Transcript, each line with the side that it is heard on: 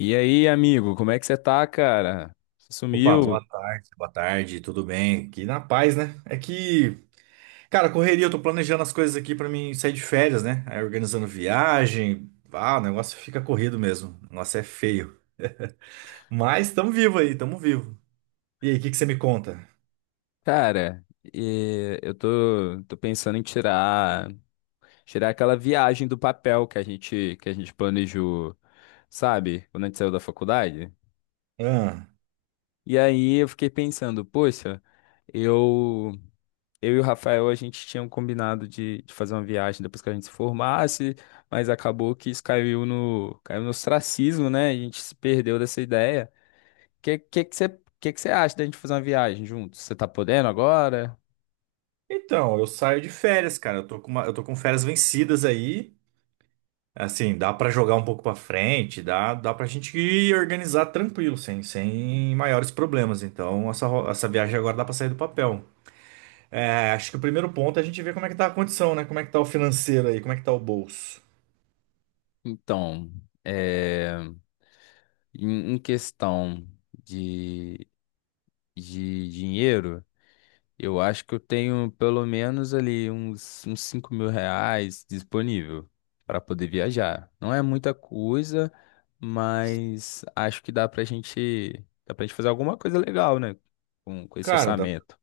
left: E aí, amigo, como é que você tá, cara? Você
right: Opa,
left: sumiu?
right: boa tarde, tudo bem? Aqui na paz, né? É que, cara, correria, eu tô planejando as coisas aqui pra mim sair de férias, né? Aí organizando viagem, ah, o negócio fica corrido mesmo. O negócio é feio. Mas tamo vivo aí, tamo vivo. E aí, o que que você me conta?
left: Cara, e eu tô pensando em tirar aquela viagem do papel que a gente planejou, sabe? Quando a gente saiu da faculdade.
right: Ah,
left: E aí eu fiquei pensando, poxa, eu, eu e o Rafael, a gente tinha um combinado de fazer uma viagem depois que a gente se formasse, mas acabou que isso caiu no ostracismo, né? A gente se perdeu dessa ideia. Que que que você que que você acha da gente fazer uma viagem juntos? Você tá podendo agora?
right: então, eu saio de férias, cara. Eu tô com eu tô com férias vencidas aí. Assim, dá pra jogar um pouco pra frente, dá pra gente ir organizar tranquilo, sem maiores problemas. Então, essa viagem agora dá pra sair do papel. É, acho que o primeiro ponto é a gente ver como é que tá a condição, né? Como é que tá o financeiro aí, como é que tá o bolso.
left: Então, é, em questão de, de dinheiro, eu acho que eu tenho pelo menos ali uns R$ 5.000 disponível para poder viajar. Não é muita coisa, mas acho que dá pra gente fazer alguma coisa legal, né? Com esse
right: Cara,
left: orçamento.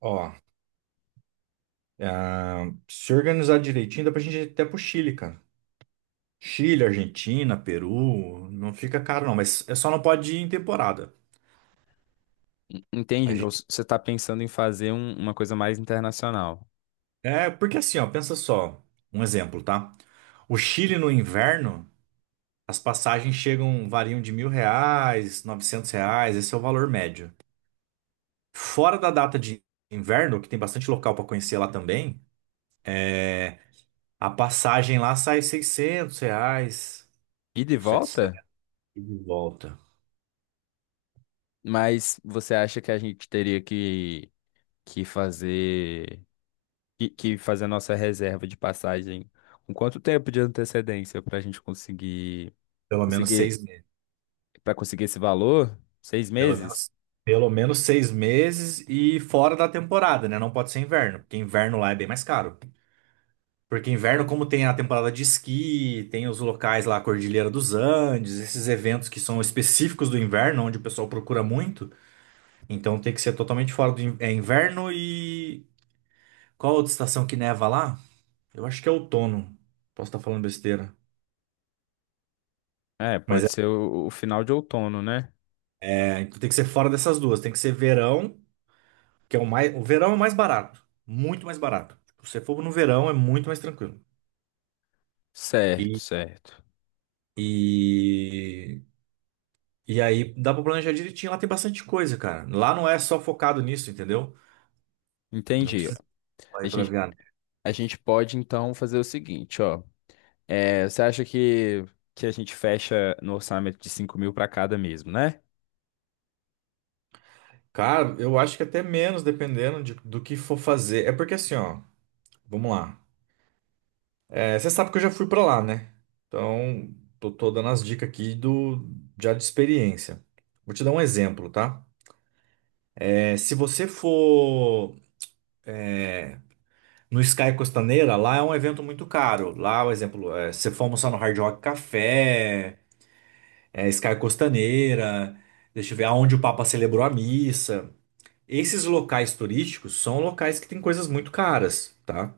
right: ó, é, se organizar direitinho, dá pra gente ir até pro Chile, cara. Chile, Argentina, Peru, não fica caro não, mas é só não pode ir em temporada.
left: Entende?
right: A
left: Então,
right: gente...
left: você tá pensando em fazer uma coisa mais internacional.
right: É, porque assim, ó, pensa só, um exemplo, tá? O Chile no inverno, as passagens chegam, variam de R$ 1.000, R$ 900, esse é o valor médio. Fora da data de inverno, que tem bastante local pra conhecer lá também, é, a passagem lá sai R$ 600,
left: E de
right: 700
left: volta?
right: e de volta.
left: Mas você acha que a gente teria que fazer que fazer a nossa reserva de passagem com quanto tempo de antecedência para a gente conseguir
right: Pelo menos seis
left: conseguir
right: meses.
left: para conseguir esse valor? Seis
right: Pelo
left: meses?
right: menos, pelo menos 6 meses e fora da temporada, né? Não pode ser inverno, porque inverno lá é bem mais caro. Porque inverno, como tem a temporada de esqui, tem os locais lá, a Cordilheira dos Andes, esses eventos que são específicos do inverno, onde o pessoal procura muito. Então tem que ser totalmente fora do inverno e. Qual a outra estação que neva lá? Eu acho que é outono. Posso estar falando besteira.
left: É,
right: Mas é
left: pode ser o final de outono, né?
right: É, então tem que ser fora dessas duas. Tem que ser verão, que é o mais. O verão é o mais barato. Muito mais barato. Tipo, se você for no verão, é muito mais tranquilo.
left: Certo,
right: E,
left: certo.
right: e, e aí dá pra planejar direitinho. Lá tem bastante coisa, cara. Lá não é só focado nisso, entendeu? Não
left: Entendi.
right: precisa
left: A
right: ir pra
left: gente,
right: viagem.
left: a gente pode então fazer o seguinte, ó. É, você acha que a gente fecha no orçamento de 5.000 para cada mesmo, né?
right: Cara, eu acho que até menos, dependendo do que for fazer. É porque assim, ó. Vamos lá. É, você sabe que eu já fui pra lá, né? Então, tô dando as dicas aqui já de experiência. Vou te dar um exemplo, tá? É, se você for no Sky Costaneira, lá é um evento muito caro. Lá, por exemplo, se você for almoçar no Hard Rock Café, Sky Costaneira, deixa eu ver, aonde o Papa celebrou a missa. Esses locais turísticos são locais que têm coisas muito caras, tá?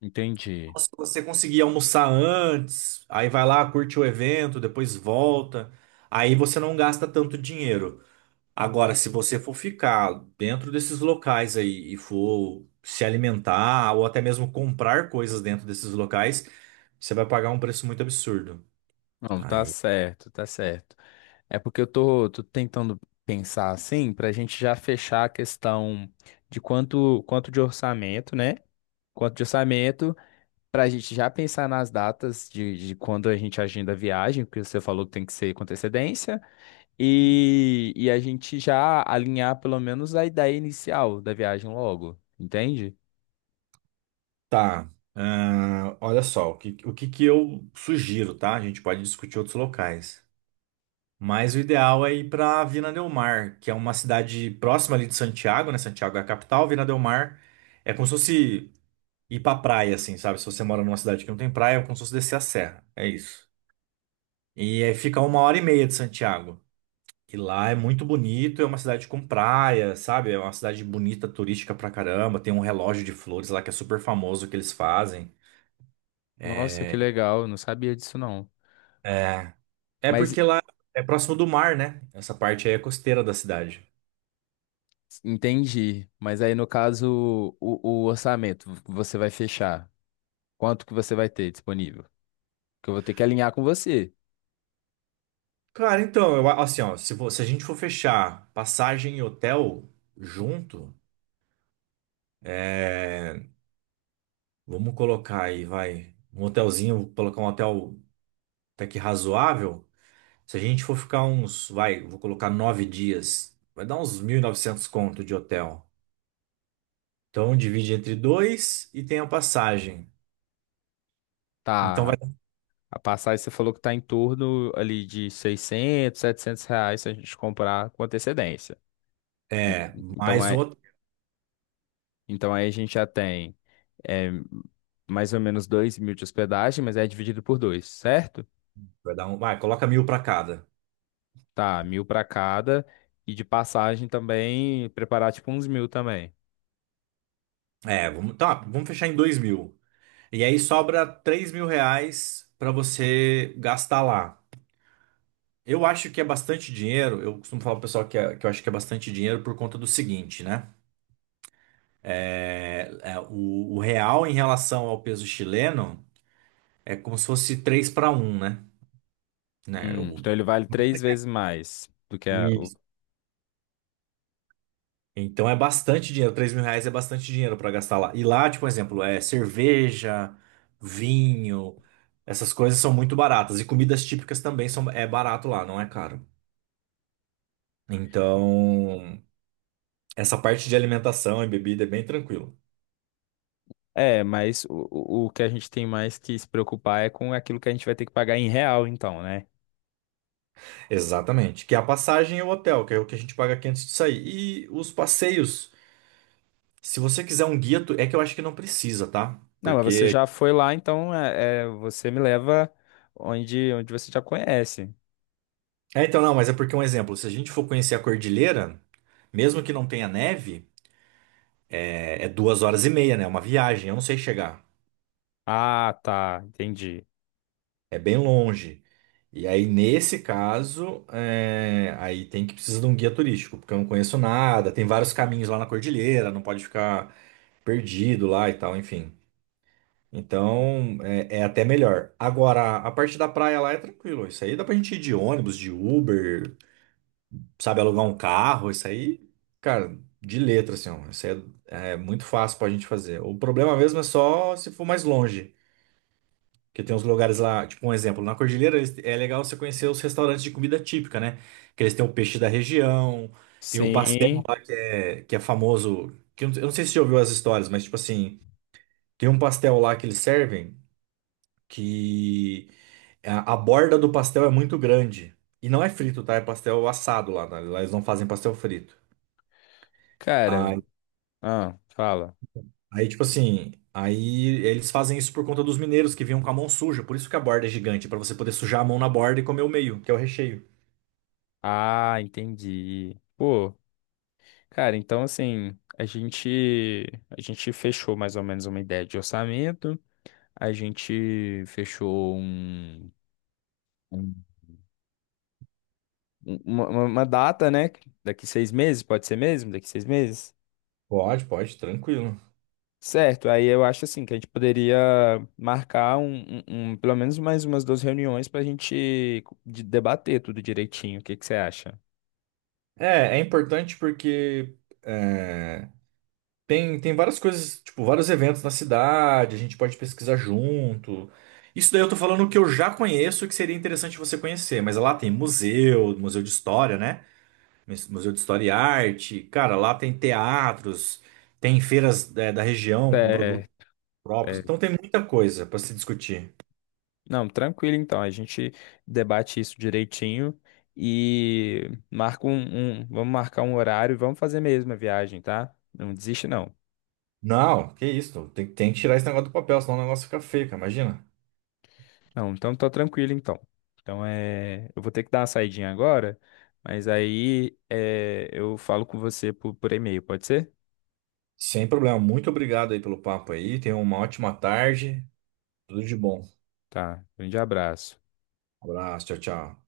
left: Entendi.
right: Se você conseguir almoçar antes, aí vai lá, curte o evento, depois volta, aí você não gasta tanto dinheiro. Agora, se você for ficar dentro desses locais aí e for se alimentar ou até mesmo comprar coisas dentro desses locais, você vai pagar um preço muito absurdo.
left: Não, tá
right: Aí
left: certo, tá certo. É porque eu tô tentando pensar assim, pra gente já fechar a questão de quanto de orçamento, né? Quanto de orçamento, pra gente já pensar nas datas de quando a gente agenda a viagem, porque você falou que tem que ser com antecedência, e a gente já alinhar pelo menos a ideia inicial da viagem logo, entende?
right: tá. Ah, olha só, o que que eu sugiro, tá? A gente pode discutir outros locais. Mas o ideal é ir para Vina del Mar, que é uma cidade próxima ali de Santiago, né? Santiago é a capital, Vina del Mar é como se fosse ir pra praia, assim, sabe? Se você mora numa cidade que não tem praia, é como se fosse descer a serra. É isso. E aí fica uma hora e meia de Santiago. E lá é muito bonito, é uma cidade com praia, sabe? É uma cidade bonita, turística pra caramba. Tem um relógio de flores lá que é super famoso que eles fazem.
left: Nossa, que
right: É,
left: legal, eu não sabia disso não.
right: é, é
left: Mas
right: porque lá é próximo do mar, né? Essa parte aí é costeira da cidade.
left: Entendi. Mas aí, no caso, o orçamento que você vai fechar. Quanto que você vai ter disponível? Que eu vou ter que alinhar com você.
right: Cara, então, assim, ó, se a gente for fechar passagem e hotel junto, é, vamos colocar aí, vai, um hotelzinho, colocar um hotel até que razoável. Se a gente for ficar uns, vai, vou colocar 9 dias, vai dar uns 1.900 conto de hotel. Então divide entre dois e tem a passagem. Então vai,
left: Tá. A passagem você falou que tá em torno ali de 600, 700 reais se a gente comprar com antecedência. En- Então,
right: mais o
left: aí,
right: hotel,
left: então aí a gente já tem é, mais ou menos 2.000 de hospedagem, mas é dividido por dois, certo?
right: vai dar coloca mil para cada.
left: Tá, 1.000 para cada. E de passagem também, preparar tipo uns 1.000 também.
right: É, vamos fechar em 2.000. E aí sobra R$ 3.000 para você gastar lá. Eu acho que é bastante dinheiro. Eu costumo falar pro pessoal que eu acho que é bastante dinheiro por conta do seguinte, né? O real em relação ao peso chileno é como se fosse 3 para um, né? Né,
left: Então ele vale três vezes mais do que a. O...
right: Isso. Então é bastante dinheiro. R$ 3.000 é bastante dinheiro para gastar lá. E lá, tipo, por exemplo, é cerveja, vinho, essas coisas são muito baratas. E comidas típicas também são, é barato lá, não é caro. Então, essa parte de alimentação e bebida é bem tranquilo.
left: É, mas o que a gente tem mais que se preocupar é com aquilo que a gente vai ter que pagar em real, então, né?
right: Exatamente. Que é a passagem e o hotel, que é o que a gente paga aqui antes de sair. E os passeios, se você quiser um guia, que eu acho que não precisa, tá?
left: Não, mas você
right: Porque
left: já foi lá, então você me leva onde você já conhece.
right: Então, não, mas é porque um exemplo, se a gente for conhecer a cordilheira, mesmo que não tenha neve, é 2 horas e meia, né? É uma viagem, eu não sei chegar.
left: Ah, tá, entendi.
right: É bem longe. E aí, nesse caso, aí tem que precisar de um guia turístico, porque eu não conheço nada, tem vários caminhos lá na cordilheira, não pode ficar perdido lá e tal, enfim. Então, é até melhor. Agora, a parte da praia lá é tranquilo. Isso aí dá pra gente ir de ônibus, de Uber, sabe, alugar um carro, isso aí, cara, de letra, assim, ó, isso aí é muito fácil pra gente fazer. O problema mesmo é só se for mais longe, porque tem uns lugares lá, tipo um exemplo, na Cordilheira é legal você conhecer os restaurantes de comida típica, né? Que eles têm o peixe da região, tem o pastel
left: Sim,
right: lá que é famoso, que eu não sei se você já ouviu as histórias, mas tipo assim, tem um pastel lá que eles servem que a borda do pastel é muito grande. E não é frito, tá? É pastel assado lá, tá? Lá eles não fazem pastel frito.
left: cara. Ah, fala.
right: Aí, tipo assim, aí eles fazem isso por conta dos mineiros que vinham com a mão suja. Por isso que a borda é gigante, pra você poder sujar a mão na borda e comer o meio, que é o recheio.
left: Ah, entendi. Pô, cara, então assim, a gente fechou mais ou menos uma ideia de orçamento. A gente fechou um- uma data, né? Daqui 6 meses, pode ser mesmo? Daqui 6 meses?
right: Pode, pode, tranquilo.
left: Certo, aí eu acho assim que a gente poderia marcar pelo menos mais umas duas reuniões para a gente debater tudo direitinho. O que que você acha?
right: É importante porque é, tem várias coisas, tipo, vários eventos na cidade, a gente pode pesquisar junto. Isso daí eu tô falando que eu já conheço e que seria interessante você conhecer, mas lá tem museu, museu de história, né? Museu de História e Arte, cara, lá tem teatros, tem feiras, da região com produtos
left: Certo,
right: próprios.
left: certo.
right: Então tem muita coisa para se discutir.
left: Não, tranquilo então. A gente debate isso direitinho e marca vamos marcar um horário e vamos fazer mesmo a viagem, tá? Não desiste, não.
right: Não, que isso. Tem que tirar esse negócio do papel, senão o negócio fica feio, cara. Imagina.
left: Não, então tá tranquilo então. Então eu vou ter que dar uma saidinha agora, mas aí eu falo com você por e-mail, pode ser?
right: Sem problema. Muito obrigado aí pelo papo aí. Tenha uma ótima tarde. Tudo de bom.
left: Tá, grande abraço.
right: Abraço, tchau, tchau.